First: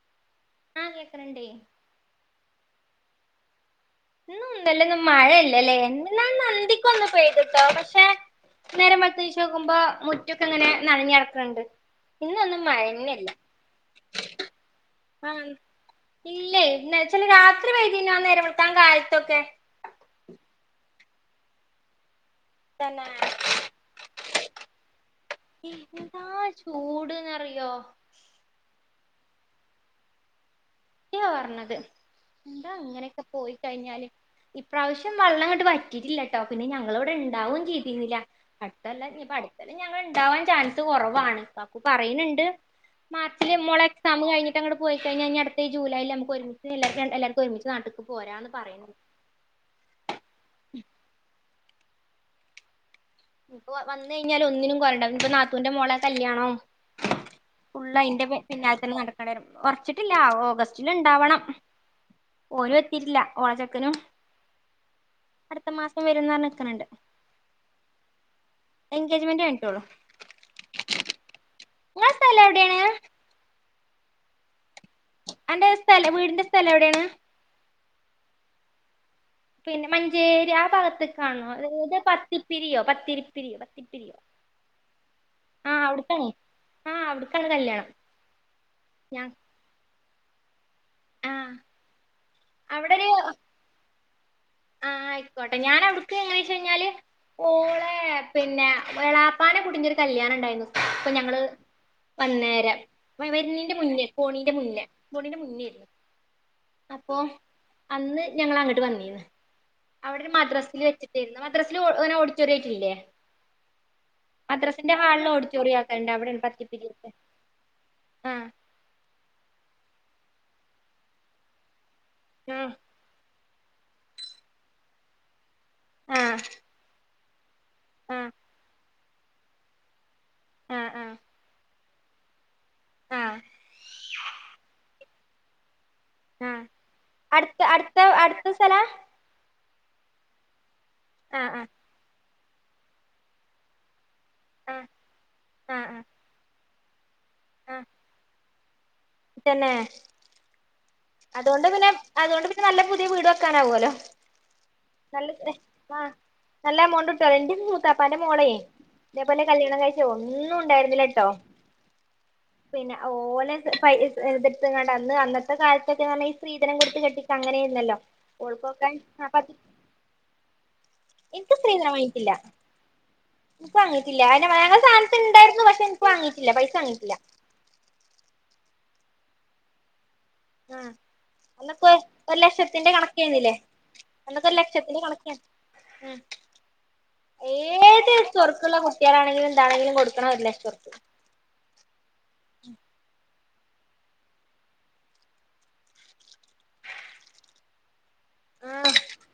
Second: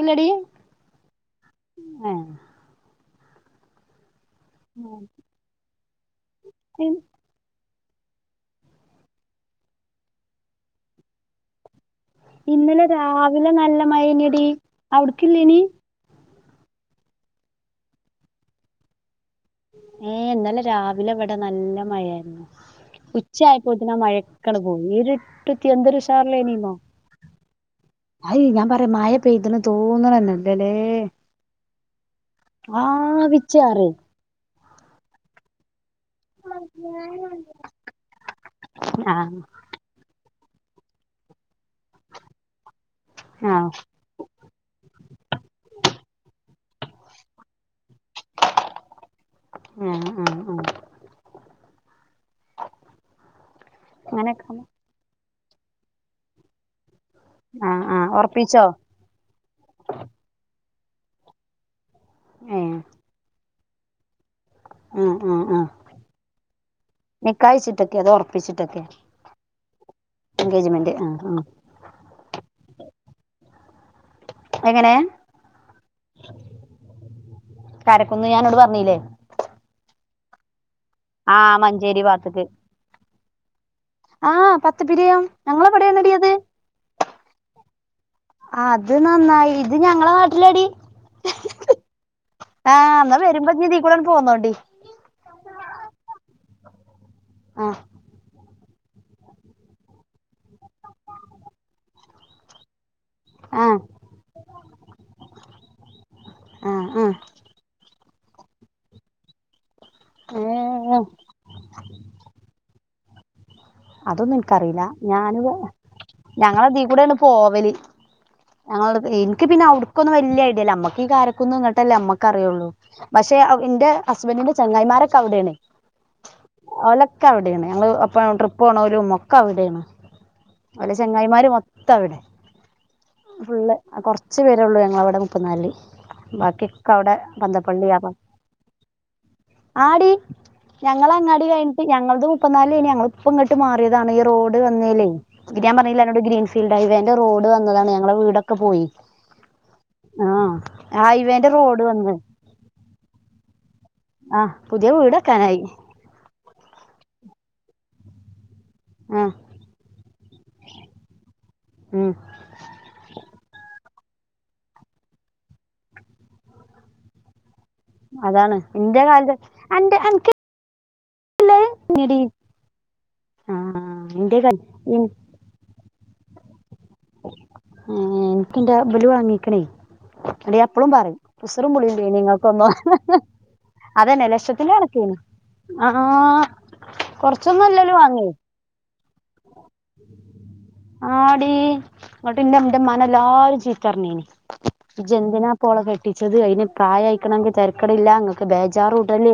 ഇല്ലടി ആഹ് കേക്ക്ണ് ണ്ടേ ങ്ങ് എ ഇന്നും ഇന്നലെ ഒന്നും മഴ ഇല്ലല്ലേ ഇന്നലെ ഒന്ന് അന്തിക്ക് ഒന്ന് പെയ്ത്ട്ടോ പക്ഷെ നേരംവെള്ത് നീച്ച് നോക്കുമ്പോ മുറ്റൊക്കെ ഇങ്ങനെ നനഞ്ഞെടക്ക്ണ്ട് ഇന്നലെ രാവിലെ നല്ല മഴേയ്നെടി ആഹ് മ് ഇല്ലേ ഇന്നെ ച്ചാല് രാത്രി പെയ്തീനു ആ നേരം വെൾക്കാൻ കാലത്തൊക്കെ ഏ ന്നലെ രാവിലെ ഇവിടെ നല്ല മഴാരുന്നു തന്നെ ഉച്ചായപ്പോത്തിന് ആ മഴക്കാണ്ട് പോയി ഇരുട്ടുത്തിയ എന്തൊരുഉഷാറിലേനീന്നോ യോ അയ് ഞാൻ പറയാം മഴ പെയ്ത്ണ് തോന്ന്ണെന്നെല്ലല്ലേ ത്യവാ പറഞ്ഞത് എന്താ ഇങ്ങനെയൊക്കെ പോയി ആവിച്ചാറ് കഴിഞ്ഞാല് ഇപ്രാവശ്യം വെള്ളംങ്ങട്ട് വറ്റിറ്റില്ല ട്ടോ പിന്നെ ഞങ്ങള് ഇവ്ടെ ഇണ്ടാവും ചെയ്തിന്നില്ല അട്ത്തകൊല്ലം ആഹ് ഞ്ഞിപ്പാ ആഹ് അട് ത്ത കൊല്ലം ഞങ്ങള് ഇണ്ടാവാൻ ചാൻസ് കൊറവാണ് കാക്കു പറയ്ണ് ണ്ട് മാർച്ചില് മോളെ എ എക്സാമ് കഴിഞ്ഞിട്ടങ്ങട് പോയി കഴിഞ്ഞ ഇഞട്ത്ത ഈ ജൂലായിലമ്മക്കൊരുമി ച്ച് എല്ലാര്ക്ക് എല്ലാര്ക്കും ഒരുമിച്ച് നാട്ട്ക്ക് പോരാന്ന് പറയ്ന്ന് ആഹ് ആഹ് ആഹ് ഇഞ്പ്പൊ വന്നയ്ഞ്ഞാലും അങ്ങനെയൊക്കെ ഒന്നിനും കോലണ്ടവ് ല ഇഞ്പ്പൊ നാത്തൂന്റെ മോളെ കല്യാണം ആഹ് ഫുള്ള് ആഹ് അയിന്റെ പിൻ ഒറപ്പിച്ചോ പിന്നാൽത്തെന്നെ നട ക്കെണ്ട്യെരും ഒർച്ച്ട്ടില്ല ഓഗസ്റ്റില് ഇണ്ടാവണം ഓരു ഏഹ് എത്തിട്ടില്ല ഓളെ ച്ചെക്കനും ആഹ് അടുത്ത മാസം വെരുന്നർഞ്ഞ്ക്ക്ണ് ണ്ട് നിക്കാഹയ്ച്ചിട്ടൊക്കെ അതോ ഒറപ്പിച്ച്ട്ടെക്കെ എൻഗേജ്മെന്റ് കയിഞ്ഞിട്ടൊള്ളൂ എൻഗേജ്മെന്റ് ആഹ് ആഹ് ങ്ങളെ സ്ഥലം എവ്ടേണ് എങ്ങനേ അന്റെ സ്ഥലം വീടിന്റെ സ്ഥലെവ്ടേണ് കാരക്കുന്ന് ഞാഅന്നോട് പറഞ്ഞില്ലേ പിന്നെ മഞ്ചേരി ആ ഭാഗത്ത്ക്കാണോ ആഹ് ഇഹ് ത് ത് മഞ്ചേരി ഭാഗത്ത്ക്ക് പത്തിപ്പിരിയോ പത്തിരിപ്പിരിയോ പത്തി ആഹ് പത്തപ്പിരിയം ഞങ്ങളെവ്ടേണെടി അത് അവ്ട്ക്കാണ് കല്യാണം അത് ഞാ നന്നായി ഇത് ഞങ്ങളെ നാട്ട്ലാടീ ആഹ് അവിടെ ആഹ് ഒരു ന്നാ വെരുമ്പോഇഞ്തീകൂടണ്ട് പോന്നോണ്ടി ആയ്ക്കോട്ടെ ഞനവ്ട്ക്ക് എങ്ങനെച്ചഴ്ഞ്ഞാല് ആഹ് ഓളെ പി ന്നെ എളാപ്പാന്റെ കുട്ടിന്റൊരു കല്യാണം ഇണ്ടായ്ന്നു പ്പൊഞങ്ങള് വന്നേരെ വെ വെര്ണിന്റെ ആഹ് മുന്നേ പോണിന്റെ മുന്നേ പോണിന്റെ മുന്നേര് ന്നു ആഹ് ആഹ് അപ്പൊ അന്ന് ഞങ്ങളങ്ങട്ട് വന്നീന്ന് അവ്ടെ ഒരു മദ്രസ് ല് ഏഹ് വെച്ച്ട്ടേര്ന്ന് മദ്രസ ല് ഓ ങ്ങനെ ഓഡിറ്റോറിയായിറ്റില്ലേ അതൊന്നും ഇൻക്കറിയിലാ ഞാന് ആക്കണ്ട് അവിടെയാണ് പത്തിപ്പിരിയൊക്കെ ഞങ്ങളതീക്കൂടെണ് പോവല് ആഹ് ഞങ്ങളവ്ട്ക്ക് ഇൻക്ക് പിന്നെ അവിട്ക്കൊന്നും വല്യെ ഐഡിയ ഇല്ല അമ്മക്ക് ഈ കാരക്കുന്നും ഇങ്ങട്ടല്ലേ അമ്മക്ക് അറിയുള്ളു ആഹ് പക്ഷെ ഇന്റെ ഹസ്ബൻഡിന്റെ ചെങ്ങായിമാരൊക്കെ അവിടെണ് ആഹ് ഓലൊക്കെ അവ്ടേണ് ഞങ്ങള് ആഹ് അപ്പം ട്രിപ്പോണോരും ഒക്കവ്ടേണ് ആഹ് ഓലെ ആഹ് ചെങ്ങായിമാര് മൊത്തം അവിടെ ആഹ് ഫുള്ള് കൊർച്ച് പേരേഒള്ളൂ ഞങ്ങളവിടെ നിക്കുന്നോല്ല് ആഹ് ബാക്കിക്കെഅവ്ടെ അടുത്ത ബന്തപ്പള്ളിയ അടുത്ത അടുത്ത സ്ഥലാ [unintelligible] ആടീ ഞങ്ങള അങ്ങാടി ആഹ് ആഹ് കഴിഞ്ഞിട്ട് ഞങ്ങൾതും മുപ്പത് ന്നാലേനി ഞങ്ങള്ഇപ്പ ഇങ്ങട്ട് മാറിയതാണ് റോഡ് ആഹ് വന്നേലെ ഇക് ആഹ് രാംപറഞ്ഞീല്ലെ ആഹ് അന്നോട് ഗ്രീൻഫീൽഡ് ഹൈവേന്റെ റോഡ് ആഹ് വന്നതാണ് ഞങ്ങളെ വീടെക്കെ പോയി തന്നെ ആഹ് ഹൈവേന്റെ അതുകൊണ്ട് റോഡ് പിന്നെ വന്ന് അതുകൊണ്ട് നല്ല പുതിയ വീട് വെക്കാനാവോലോ ആഹ് പുതിയ വീട് നല്ലതെ വെക്കാനായി ആഹ് നല്ല എമൗണ്ട് ഇട്ടോലെ ഇന്റെ മൂത്താപ്പാന്റെ മോളെ ആഹ് ഇതേപോലെ കല്ല്യാണം കഴിച്ച് ഒന്നും ഇണ്ടായിര്ന്നില്ലട്ടോ ഉം പിന്നെ ഓലെ ത് പൈ ഇത് ഇട്ത്ത്കാണ്ട് അന്ന് അന്നത്തെക്കാലത് ഇതൊക്കെന്നർഞ്ഞാ ഈ സ്ത്രീധനം കൊടുത്ത് കെട്ടിച്ച് അങ്ങെനേര്ന്നല്ലോ അതാണ് ഇന്റെ കാലത്ത് അന്റെ അൻക്ക് ഇക്ക് സ്ത്രീധനം വാങ്ങിറ്റില്ല ഇൻക്ക് ആഹ് വാങ്ങിട്ടില്ല ഇന്റെ അഅന്നെ ക വാങ്ങെ ഇൻ സാനത്ത് ഇണ്ടായിരുന്നു പക്ഷെ എനിക്ക് വാങ്ങീട്ടില്ല പൈസ വാങ്ങിയിട്ടില്ല ഉം ഇൻക്കിന്റെ ഇബല് വാങ്ങീക്ക്ണേ ന്നട്ട് ഞാൻ എപ്പളും ആഹ് പറിം ഉസ്റും അന്നൊക്കെ പുളില്ലെ ഒരു നിങ്ങക്കൊന്നും ലക്ഷത്തിന്റെ കണക്കേന്നില്ലേ അതന്നെ അന്നൊക്കെ ഒരു ലക്ഷത്തിന്റെ കണക്കേനിം കണക്കേന്ന് അഹ് ഉം ആഹ് കൊറച്ചൊന്നും അല്ലല്ലോ വാങ്ങേത് ന്ന്ള്ള കുട്ട്യാളാണെങ്കിലും ഇണ്ടാണെങ്കിലും കൊട്ക്കണം ഒരു ലക്ഷം ആടീ ങ്ങട്ട്ന്റെ ന്റെമ്മാനെ എല്ലാരും ചീത്തർഞീനി ജ്ജെന്തിനാപ്പോളെ കെട്ടിച്ചത് അയിന് പ്രായയ്ക്ക്ണങ്കി തെര് തെരക്കടില്ല ഇങ്ങക്ക് ആഹ് ബേജാറൂടല്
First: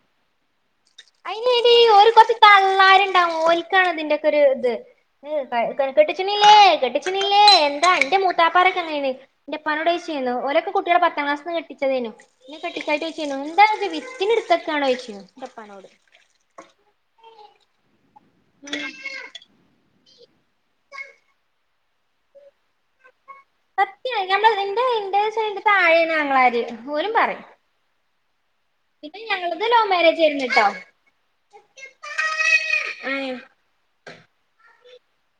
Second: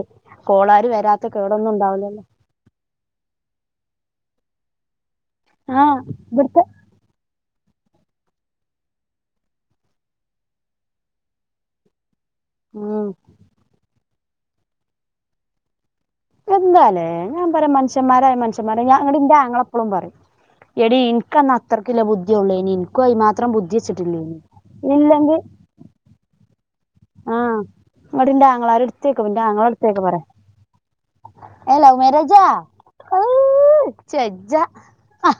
കോളാര് വരാത്തക്കേടൊന്നും ഉണ്ടാവ് ലല്ലോ തള്ളാര്ണ്ടാവും ഓൽക്കാണ് ഇതിന്റെ ഒക്കെ ഒരു ഇത് ആ കെട്ട്ച്ചിണില്ലേ ഇവിടുത്തെ കെട്ടി ച്ചിണില്ലേ എന്താ ഇന്റെ മൂത്താപ്പാരെക്കെ ഇങ്ങനെനി ഇന്റെപ്പാനോടോയ്ച്ചീന്നു ഓലൊക്കെ കുട്ട്യാള് പത്താംക്ലാസ്ന്ന് കെട്ടിച്ചതേര്ന്നു ഇന്നെ ഉം കെട്ടിക്കായിട്ടൊയ്ച്ചീന്നു ഇന്താത് വിത്തിന് ഇട്ത്ത്ക്കാന്നോയ്ച്ചീന്നു ന്റെപ്പാനോട് എന്താലേ ഞാൻ പറയാ മനുഷ്യന്മാരായ മനുഷന്മാരായി ഞാ അങ്ങട് ഉം ഇന്റെ ആങ്ങള ഇപ്പളും പറിം എടീ ഇൻക്കന്ന് അത്രക്ക്ല്ല ബുദ്ധിയൊള്ളേനീ ഇൻക്കാെയ്ൻ മാത്രം ബുദ്ധെച്ചിട്ടില്ലേനീ ഇല്ലെങ്കില് താഴേണ് ആങ്ങളാര് ഓലും പറിം ഇങ്ങട്ട്ന്റെ ആങ്ങളാര് ഇട്ത്തെയ്ക്കും ഇന്റെ ആങ്ങള ലവ് ഇട്ത്തേക്ക് മാരേജ് പറിം ആയിരുന്നു ട്ടോ എലേ മേരേജാ ഔ ആഹ് ഇജ് വെജ്ജാ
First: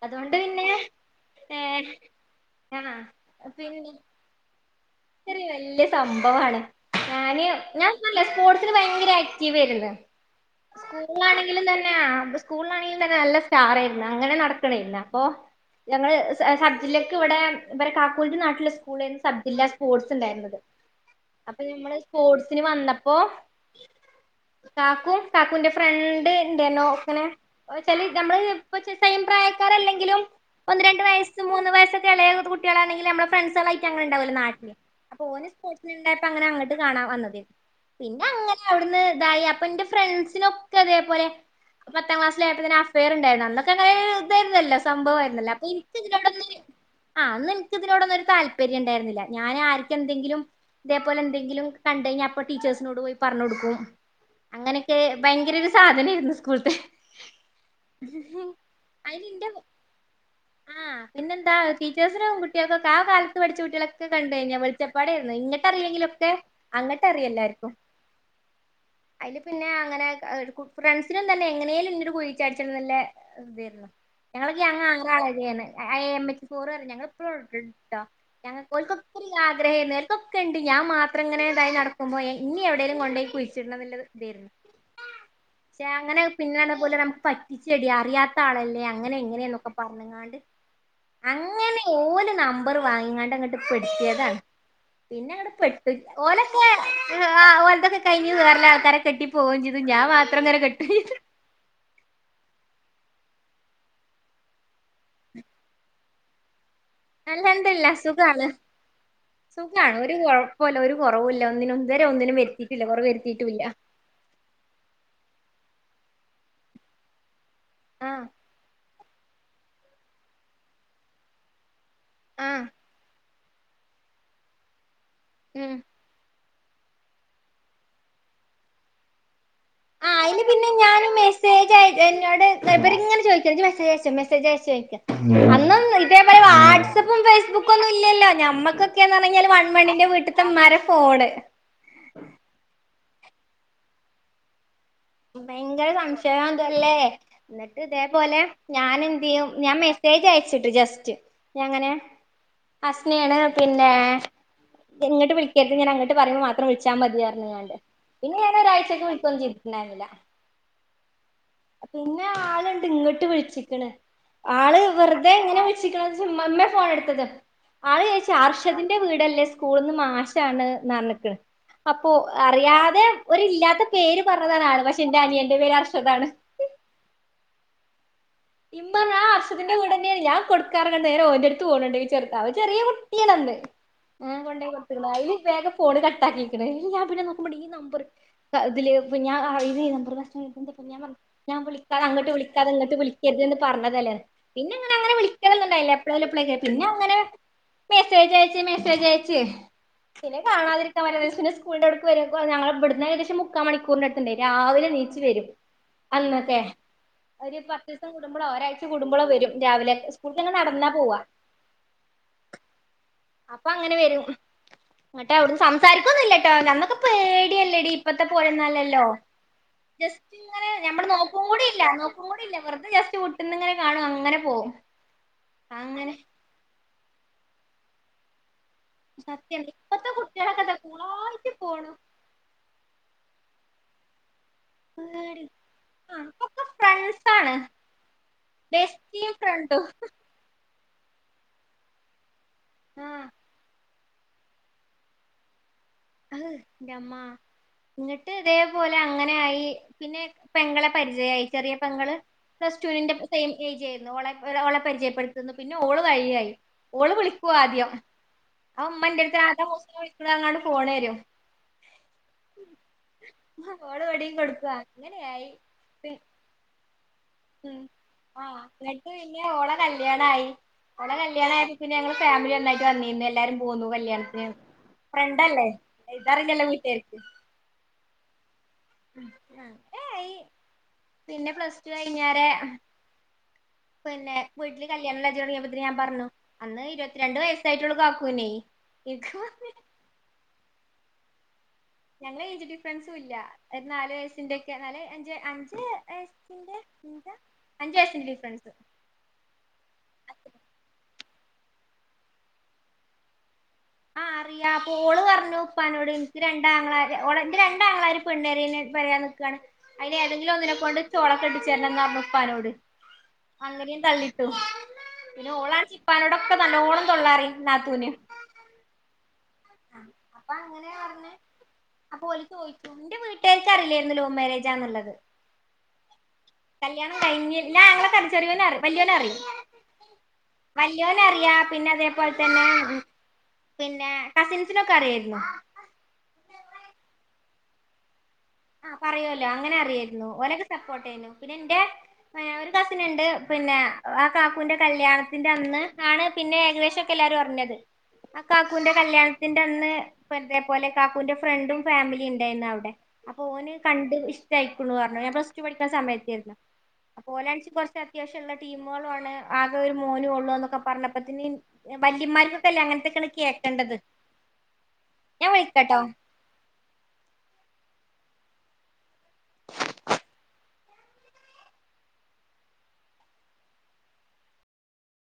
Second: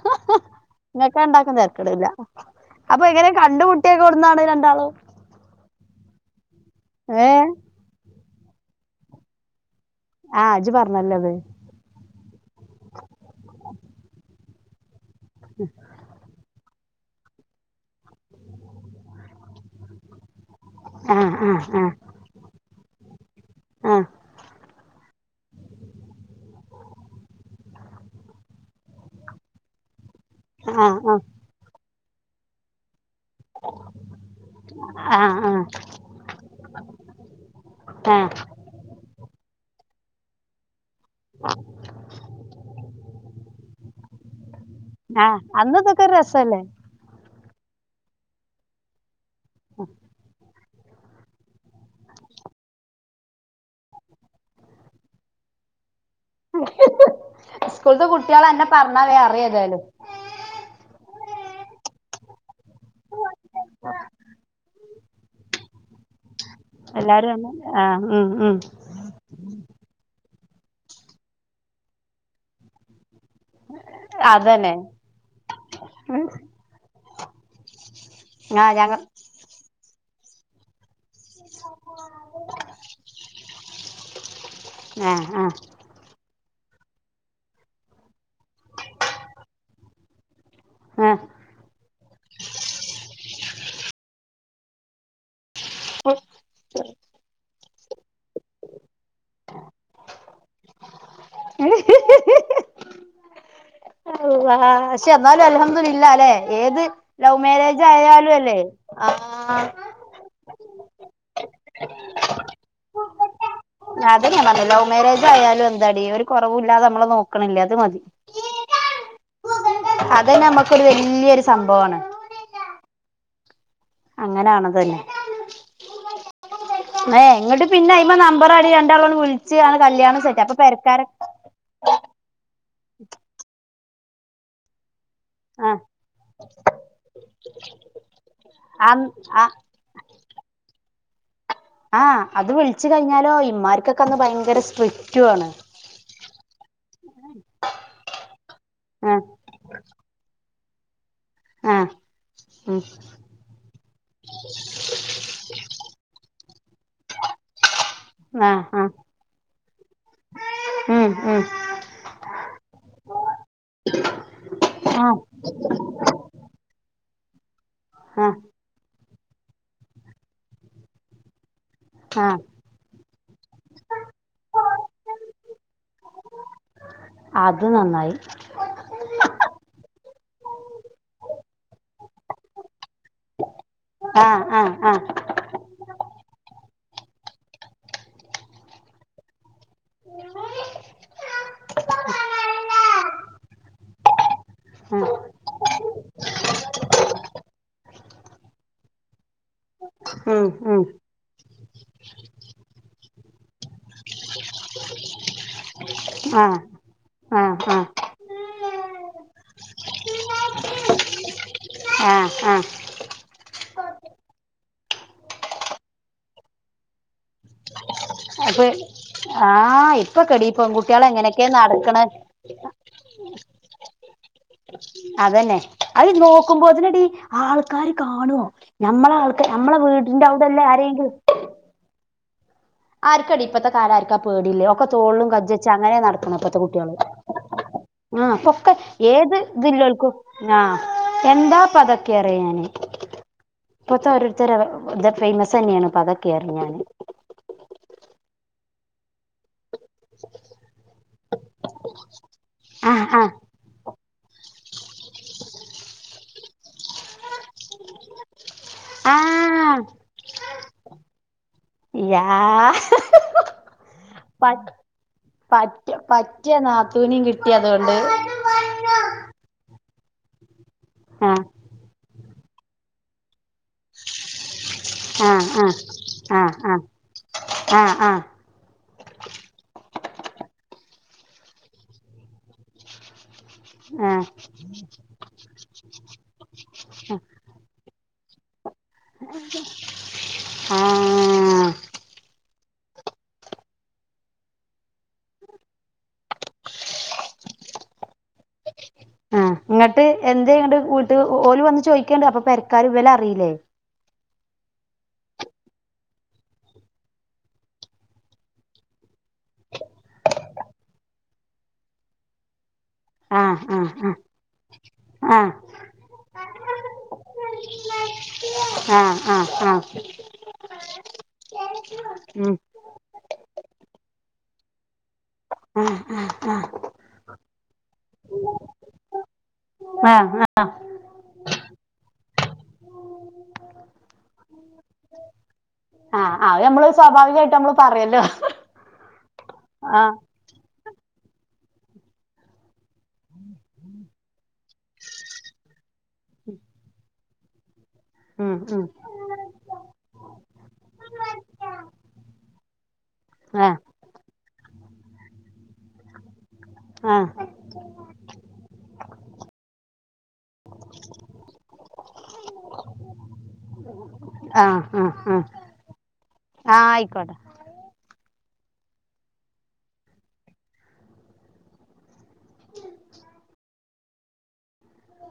അതുകൊണ്ട് പിന്നെ ഇങ്ങെക്കെണ്ടാക്കു ഏഹ് തെര്ക്കടില്ല അപ്പൊ എങ്ങനെ ആഹ് പിന്നെ കണ്ട്മുട്ടിയതൊവ്ട് ന്നാണ് രണ്ടാളും ഇതൊരു വല്ല്യ സംഭവാണ് ഏ ഞാന് ഞാൻ ല്ലേ സ്പോർട്സിൽ ഭയങ്കര ആക്റ്റീവ് ആയ്ര്ന്ന് ആ ഇജ്ജ് പറഞ്ഞല്ലോ അത് സ്കൂളാണെങ്കിലും തന്നെ ആഗസ് സ്കൂളാണെങ്കിലും തന്നെ നല്ല സ്റ്റാറേയ്ര്ന്നു അങ്ങനെ നടക്കണേര്ന്നപ്പോ ഉം ഞങ്ങള് സ് സബ്ജില്ലയ്ക്ക് ഇവടെ ഇബരെ കാക്കൂന്റെ നാട്ടിലെ സ്കൂൾക്കേര്ന്നു സബ്ജില്ല സ്പോർട്സ് ഇണ്ടായ്ര്ന്നത് ആ അപ്പൊ നമ്മള് സ്പോർട്സിന് വന്നപ്പോ ആഹ് കാക്കും കാക്കുന്റെ ഫ്രണ്ട് ഇണ്ടേന്നു ഇങ്ങനെ ഓച്ചാല് നമ്മള് പ്പ്ച്ചെസെയിം പ്രായക്കാർ അല്ലെങ്കിലും ആ ആ ഒന്ന് രണ്ട് വയസ്സ് മൂന്ന് വയസ്സൊക്കെ എളേ ത്കുട്ട്യാളാണെങ്കില്നമ്മളെ ഫ്രണ്ട്സാളായിറ്റങ്ങനെ ഇണ്ടാവോല്ലോ നാട്ടില് ആ ആ ആ അപ്പൊ ഓന് സ്പോർട്സിന് ഇണ്ടായപ്പോ അങ്ങനെ അങ്ങട്ട് കാണാൻ വന്നതേന്നു ആ ആ പിന്നെ അങ്ങ നെഅവിട്ന്ന് ഇതായി അപ്പൊ ഇന്റെ ഫ്രണ്ട്സിനൊക്കെ ഇതേപോലെ പത്താം ക്ലാസിലായപ്പോത്തന്നെ അഫെയറ് ഇണ്ടായിരുന്നു അന്നൊക്കെ അങ്ങനെ ഇതായിന്നല്ലോ ആ സംഭവായിര്ന്നല്ലോ അപ്പൊ അന്ന് ഇനിക്ക് ഇതൊക്കെ ഒരു ഇതിനോ രസല്ലേ ആഹ് അന്ന് ഇൻക്ക് ഇതിനോടൊന്നും ഒരു താല്പര്യം ഇണ്ടായിര്ന്നില്ല ഞാൻ ആർക്കെന്തെങ്കിലും ഇതേപോലെ എന്തെങ്കിലും കണ്ട് കഴിഞ്ഞാ അപ്പ ടച്ചേഴ്സിനോട് പോയി പറഞ്ഞ് കൊടുക്കും. അങ്ങനെയൊക്കെ ഭയങ്കര ഒരു സാധനേര്ന്നു. സ്കൂൾത്തെ കുട്ട്യേൾ അന്നെ പറ്ഞ്ഞാ വേം അതിന് അറിയു ഇന്റെ ഏതായാലും. ആ പിന്നെന്താ. ടീച്ചേഴ്സിനും കുട്ട്യേക്കൊക്കെ ആ കാലത്ത് പഠിച്ചുട്ട്യോ ക്കെ കണ്ടഴിഞ്ഞാ വെളിച്ചപ്പാടേര്ന്നു. ഇങ്ങട്ടറിയില്ലെങ്കിലൊക്കെ എല്ലാരും അന്ന് അങ്ങട്ടറിയെല്ലാർക്കും. ആ ഉം ഉം അയില് പിന്നെ അങ്ങനെ. ഫ്രണ്ട്സിനും തന്നെ എങ്ങനേലും ഇന്നൊരു കുഴിച്ചാടിച്ചണംന്ന്ല്ലെ. ഇതേര്ന്നു. ഞങ്ങള് അതന്നെ ഗ്യാങ് ആറാള ചെയ്യ്ന്ന്. ഐ എം എച്ച് ഫോറ് പറി. ഞങ്ങള് ഇപ്പഴും [unintelligible] ട്ടോ ആ ഞങ്ങക്ക് ഞങ്ങ ഒരു ആഗ്രഹേന് ഇതൊക്കെണ്ട് ഞാൻ മാ അത്ര ഇങ്ങനെ ഇതായി നടക്കുമ്പോ ഇന്നി എവിടേലും കൊണ്ടോയി കുഴിച്ചിട്ണന്ന്ള്ള ഇതേര്ന്നു. ആ യാങ്ങനെ പിന്നെണ് പോലെ നമുക്ക് പറ്റിച്ചെടി. അറിയാത്ത ആളല്ലേ അങ്ങനെ ഇങ്ങനെ ന്നൊക്കെ പറ്ഞ്ഞ് കാ ആണ്ട് ആഹ് അങ്ങനെ ഓല് നമ്പറ് വാങ്ങിങ്ങാണ്ട് ഇങ്ങട്ട് പെടുത്തിയതാണ്. പിന്നെങ്ങ പെട്ട്. ഓലെന്നെ ഓൽതൊക്കെ കഴിഞ്ഞു വേറെ ഇള്ള ആൾക്കാരെ കിട്ടി പോവോം ചെയ്തു. ഞാൻ മാത്രം ഇങ്ങരെ കെട്ടി [inaudible] അള്ളാഹ്. പക്ഷെ എന്നാലും അൽഹംദുലില്ലാല്ലെ ഏത്. ലൗ മാരേജ് അൽഹംദുലില്ലാ ആയാലും സുഖാണ് അല്ലെ സുഖാണ്. ഒരു കൊഴപ്പൊല്ല. ഒരു കൊറവുല്ല. ഒന്നിനും ഇതെരെ ഒന്നിനും വരുത്തിയിട്ടില്ല. കൊറവ് വരുത്തിയിട്ടൂല്ല. അതെന്നെ ഞാൻ പറ്ഞ്ഞെ. ലൗ മാരേജ് ആയാലും എന്താടി ഒരു കൊറവൂല്ലാതെ നമ്മളെ നോക് ക്ക്ണ്ല്ലെ അത് മതി. ആഹ് അത് തന്നെ നമ്മുക്കൊരു വല്യൊരു സംഭവാണ് ആഹ് അങ്ങനെ ആണതെന്നെ. ഉം ഏ ഇങ്ങട്ട് പിന്നെ അയ്മ നമ്പർ ആഡ് ചെയ്തു രണ്ടാളോട് വുൾ ച്ചാണ് ആ കല്യാണം അയില് സെറ്റ്. അപ്പൊ പിന്നെ പെരക്കാരൊക് ഇവരിങ്ങന ചോയ്ക്ക ഇജ് മെസേജ്യയ്ച്ച മെസേജ്യച്ച ചോയ്ക്ക ആഹ് അന്നൊന്ന് ഇതേപോലെ വാട്സപ്പും ഫേസ്ബുക്കും ഒന്നും ഇല്ലല്ലോ. ആഹ് ഞമ്മക്കൊക്കെന്ന് പറഞ്ഞാല് ആഹ് മണ്ണിന്റെ വീട്ടിത്തെ ഇമ്മാരെ ഫോണ് ആ അത് വിളിച്ചു കഴിഞ്ഞാലോ. ഇമ്മാർക്കൊക്കെ അന്ന് ഭയങ്കര സ്ട്രിക് ഭയങ്കര സംശയാന്തല്ലേ. ഇന്നട്ട് ഇതേപോലെ ആഹ് ഞാനെന്തെയ്യും ഞാൻ മര് തേജ അയച്ചിട്ട് ജസ്റ്റ്. ഞാ ആഹ് ഇങ്ങനെ ഉം അസ്നേണ്. പിന്നെ ഇങ്ങട്ട് വിളിക്കര്ത്. ഞാൻ അങ്ങട്ട് പറിമ്പം മാത്രം വിളിച്ചാ മതി അറ്ണ്ക്കാണ്ട്. പിന്നെ ഞാന് ആഹ് ആഹ് ഒരാഴ്ചയ്ക്ക് വിളിക്കൊന്നും ചെയ്തിട്ടുണ്ടായിരുന്നില്ല. ഉം ഉം പിന്നെ ആള്ണ്ട് ഇങ്ങട്ട് വിളിച്ചിക്ക്ണ്. ആള് ആഹ് വെറുതെ ഇങ്ങനെ വിൾച്ക്ക്ണത് ഇമമ്മെ ഫോൺ എടുത്തത്. ആള് ചോയ്ച് ആഹ് അർഷതിൻന്റെ വീടല്ലേ. സ്കൂള്ന്ന് മാശാണ് ന്നർഞ്ക്ക്ണ്. അപ്പോ ആഹ് അറിയാതെ ഒരില്ലാത്ത പേര് പറഞ്ഞതാന്നാണ്. പക്ഷെ ഇന്റെ അനിയന്റെ പേര് അർഷതാണ്. അത് നന്നായി. ഇമ്മ ഞാൻ അർഷിതിന്റെ വീടെന്നേണ്. ഞാൻ കൊടുക്കാറൊക്കെണ്ട് നേരെ ഓൻന്റെടുത്ത് ഫോൺ കൊണ്ട് പോയി വച്ച് കൊടുക്ക. അവൻ ചെറിയ കുട്ട്യാണന്ന്. ആ ആഹ് കൊണ്ടയി ആഹ് ആഹ് കൊട്ത്ത്ക്ക്ണ്. [unintelligible] ഫോണ് കട്ടാക്കിണ്. ഞാൻ പിന്നെ നോക്കുമ്പോ ഈ നമ്പർ ഇതില് ഞ [unintelligible] [unintelligible] ഞാൻ വിളിക്കാതെ അങ്ങട്ട് വിളിക്കതെങ്ങട്ട് വിളിക്കെര്തെന്ന് പറഞ്ഞ് ള്ളതല്ലേ പിന്നങ്ങനെ അങ്ങനെ ആഹ് വിളി ക്കലൊന്നുണ്ടായിലെപ്പളേലും എപ്പളേങ്കി പിന്നെ അങ്ങനെ മെസ്സേജയച്ച് മെസ്സേജയച്ച് പിന്നെ ഉം ഉം കാണാതിരിക്കാൻ പറ്റാതായ് പിന്നെ സ്കൂളിന്റെ അവിടുക്ക് വര്വക്കെ ഞങ്ങളെവ്ട്ന്ന് ഏകദേശം മു മുക്കാ മണിക്കൂറിനട്ത്ത്ണ്ട് രാവിലെനീച്ച് വരും അന്നൊക്കെ ആഹ് ആഹ് ഒരു പ ആഹ് ത്തീസം കൂടുമ്പളോ ഒരാഴ്ച കൂടുമ്പളോ വെരും രാവിലെ സ്കൂൾക്ക് ഞങ്ങള് നടന്നാ പോവ്വാ ആഹ് ആഹ് അപ്പൊ അങ്ങനെ വെരും ന്ന്ട്ടവ്ട്ന്ന് സംസാരിക്കൊന്നൂല്ലേട്ടോ ഞന്നൊക്കെ പേടിയല്ലേടീ ഇപ്പത്തെ അപ്പൊ പോലെന്നല്ലല്ലോ ആഹ് ഇപ്പൊക്കെടി ജസ്റ്റ്ങ്ങനെ പെൺകുട്ടികള് ഞമ്മള് നോക്കും എങ്ങനെയൊക്കെയ കൂടില്ല നടക്കണ നോക്കും കൂടില്ല വെറുതെ ജസ്റ്റ് വി ന്ന്ങ്ങനെ കാണും അങ്ങനെ പോം അതന്നെ അത് നോക്കുമ്പോതിനെടീ ആൾക്കാര് കാണ്വൊ ഞമ്മളെ ആൾക്ക് സത്യം ഞമ്മളെ ഇപ്പത്തെ വീടിന്റെവ്ടെല്ലേ കുട്ടികളൊക്കെതാ ആരെങ്കിലും കൂളായിട്ട് പോണു ആര്ക്കാടീ ഇപ്പത്തെ കാല ആര്ക്കാ പേടില്ലേ ഒക്കെ തോൾലും പേടി കജ്ജെച്ച് അങ്ങനെ ആ നടക്ക്‌ന്ന് ഇപ്പത്തെ ഒക്കെ കുട്ടികള് ഫ്രണ്ട്സാണ് ആഹ് ഒക്കെ ബെസ്റ്റിയും ഏത് ഫ്രണ്ടും ഇതില്ലോൾക്കും ആഹ് എന്താപ്പതക്കെറയും ഞാന് ആഹ് ഇപ്പോത്തെ ഓരോര്ത്തരെ വെ ഇത് ഫേമസന്നെയാണ് ഇപ്പതെ അഹ് ന്റെ അമ്മ ഇന്ന്ട്ട് ഇതേപോലെ അങ്ങനെയായി പിന്നെ പെങ്ങളെ പരിചയായ് ചെറിയ പെങ്ങള് പ്ലസ്ടു ആഹ് വിന്റെ ആഹ് സെയിം ഏജേര്ന്നു ഓളെ പ്പ് ഓളെ പരിചയപ്പെടുത്തിന്നു പിന്നെ ഓള് വഴിയായി ഓള് വിളി ക്കു ആദ്യം ആഉമ്മന്റെട്ത്ത് ആഹ് ആരാമൂഹസീനേ വിളിക്കണെങ്ങാണ്ട് ഫോണെരും യാ ഓള് ഇവിടെയും കൊടുക്കും പറ്റ് അങ്ങനെയായി പറ്റ് പി- പറ്റ്യാ നാത്തൂനേം കിട്ട് ഉം ആഹ് എന്ന്ട്ട് പിന്നെ ഓളെ കല്യാണായി ഓളെ ആഹ് കല്യാണായ പിന്നെ ഞങ്ങള് ഫാമിലിയെല്ലായ്ട്ട് അറിഞ്ഞീര്ന്ന് എല്ലാരും പോന്നൂ കല്യാണത്തിന് ആഹ് ഫ്രണ്ടല്ലേ ആഹ് ഇതാറിഞ്ഞല്ലോ ആഹ് വീട്ടുകാര്ക്ക്‌ ആഹ് ആഹ് ഉം ആഹ് ഏയ് പിന്നെ പ്ലസ്ടു കഴിഞ്ഞാടേ ആഹ് പിന്നേ വീട്ടില് കല്യാണാലോചനൊടങ്ങിയപ്പോ പിന്നെ ഞാൻ പറഞ്ഞു അന്ന് ഇരുപത്തിരണ്ട് വയസായിട്ടൊള്ളൂ കാക്കുനെ ഇൻക്ക് ആഹ് ഞങ്ങള് ഏജ് ഡിഫറൻസും ഇല്ല ഒര് നാല് വയസ്സിന്റെക്കെ നാല് അഞ്ച് അഞ്ച് വയസ്സിന്റെന്താ അഞ്ച് വയസ്സിന്റെ ഡിഫ്രൻസ് ആഹ് ഇങ്ങട്ട് എന്തേ ഇങ്ങട്ട് വീട്ട് ഓ ഓല് വന്ന് ചോയ്ക്കൺണ്ട് അപ്പൊ പെരക്കാരും ഇവലറിയീലേ ആഹ് അറിയാ അപ്പൊ ഓള് പറഞ്ഞു ഉപ്പാനോട് എനിക്ക് രണ്ടാങ്ങളാരാ ഓള് എന്റെ രണ്ടാങ്ങളാര് പെണ്ണേരയ്ൽന് തെരയാൻ നിക്ക്വാണ് അയ്ന് ഏതെങ്കിലൊന്നിനെ കൊണ്ട് ച്ച്ഓളെ ക്കെട്ടിച്ചേരണംന്ന് പറഞ്ഞ് ഉപ്പാനോട് ആഹ് ആഹ് അങ്ങനേം തള്ളീട്ടു ആഹ് പിന്നോള ഉപ്പാനോടൊക്കെ നല്ലോണം തൊള്ളാറയും നാത്തൂന് ആഹ് ആഹ് ആഹ് അപ്പൊ അങ്ങനെയാ പറഞ്ഞേ അപ്പൊ ഓല് ഉം ചോയ് ഇന്റെ വീട്ടുകാർക്കറില്ലാര്ന്നു ലവ് മാരേജാന്ന്ള്ളത് ഉം ആഹ് ആഹ് കല്യാണം കഴിഞ്ഞി ല്ലാ ആങ്ങളക്കറിയാ ചെറിയോന് അറിം വല്യവന് അറിം ആഹ് ആഹ് വല്ല്യോനറിയാ പിന്നെ അതേപോൽതന്നെ പിന്നെ കസിൻസിനൊക്കെ അറിയാരുന്നു ആഹ് അത് നമ്മള് സ്വാഭാവികായ്ട്ടും നമ്മള് പറയുവല്ലോ ആഹ് പറയൂല്ലോ അങ്ങനെ അറിയായിരുന്നു ഓരൊക്കെ സപ്പോർട്ട് ആയിരുന്നു പിന്നെ എന്റെ എഹ് ഒരു കസിന്ണ്ട് പിന്നെ ആഹ് കാക്കുന്റെ കല്യാണത്തിന്റെ അന്ന് ആണ് പിന്നെ ഏകദേശം ഒക്കെ എല്ലാരും അറിഞ്ഞത് ആ ഉം ഉം കാക്കൂന്റെ കല്യാണത്തിന്റെ അന്ന് ഇപ്പൊ ഇതേപോലെ കാക്കൂന്റെ ഫ്രണ്ടും ഫാമിലി ണ്ടായിന്നു അവിടെ അപ്പൊ ഓന് ആഹ് കണ്ട ഇഷ്ടയിക്കുണു പറഞ്ഞു ഞാൻ പ്ലസ് ടു പഠിക്കുന്ന സമയത്തായിരുന്നു ആഹ് അപോലാൻസി കുറച്ച് അത്യാവശ്യള്ള ടീമുകളു ആണ് ആകെ ഒരു മോനു ഉള്ളൂ എന്നൊക്കെ പറഞ്ഞപ്പത്ത് ന് വല്യമാർക്കൊക്കെല്ലേ അങ്ങൻത്തൊക്കെട് കേക്കേണ്ടത് ആഹ് ആഹ് ആഹ് കേട്ടോ ആഹ് ആയിക്കോട്ടെ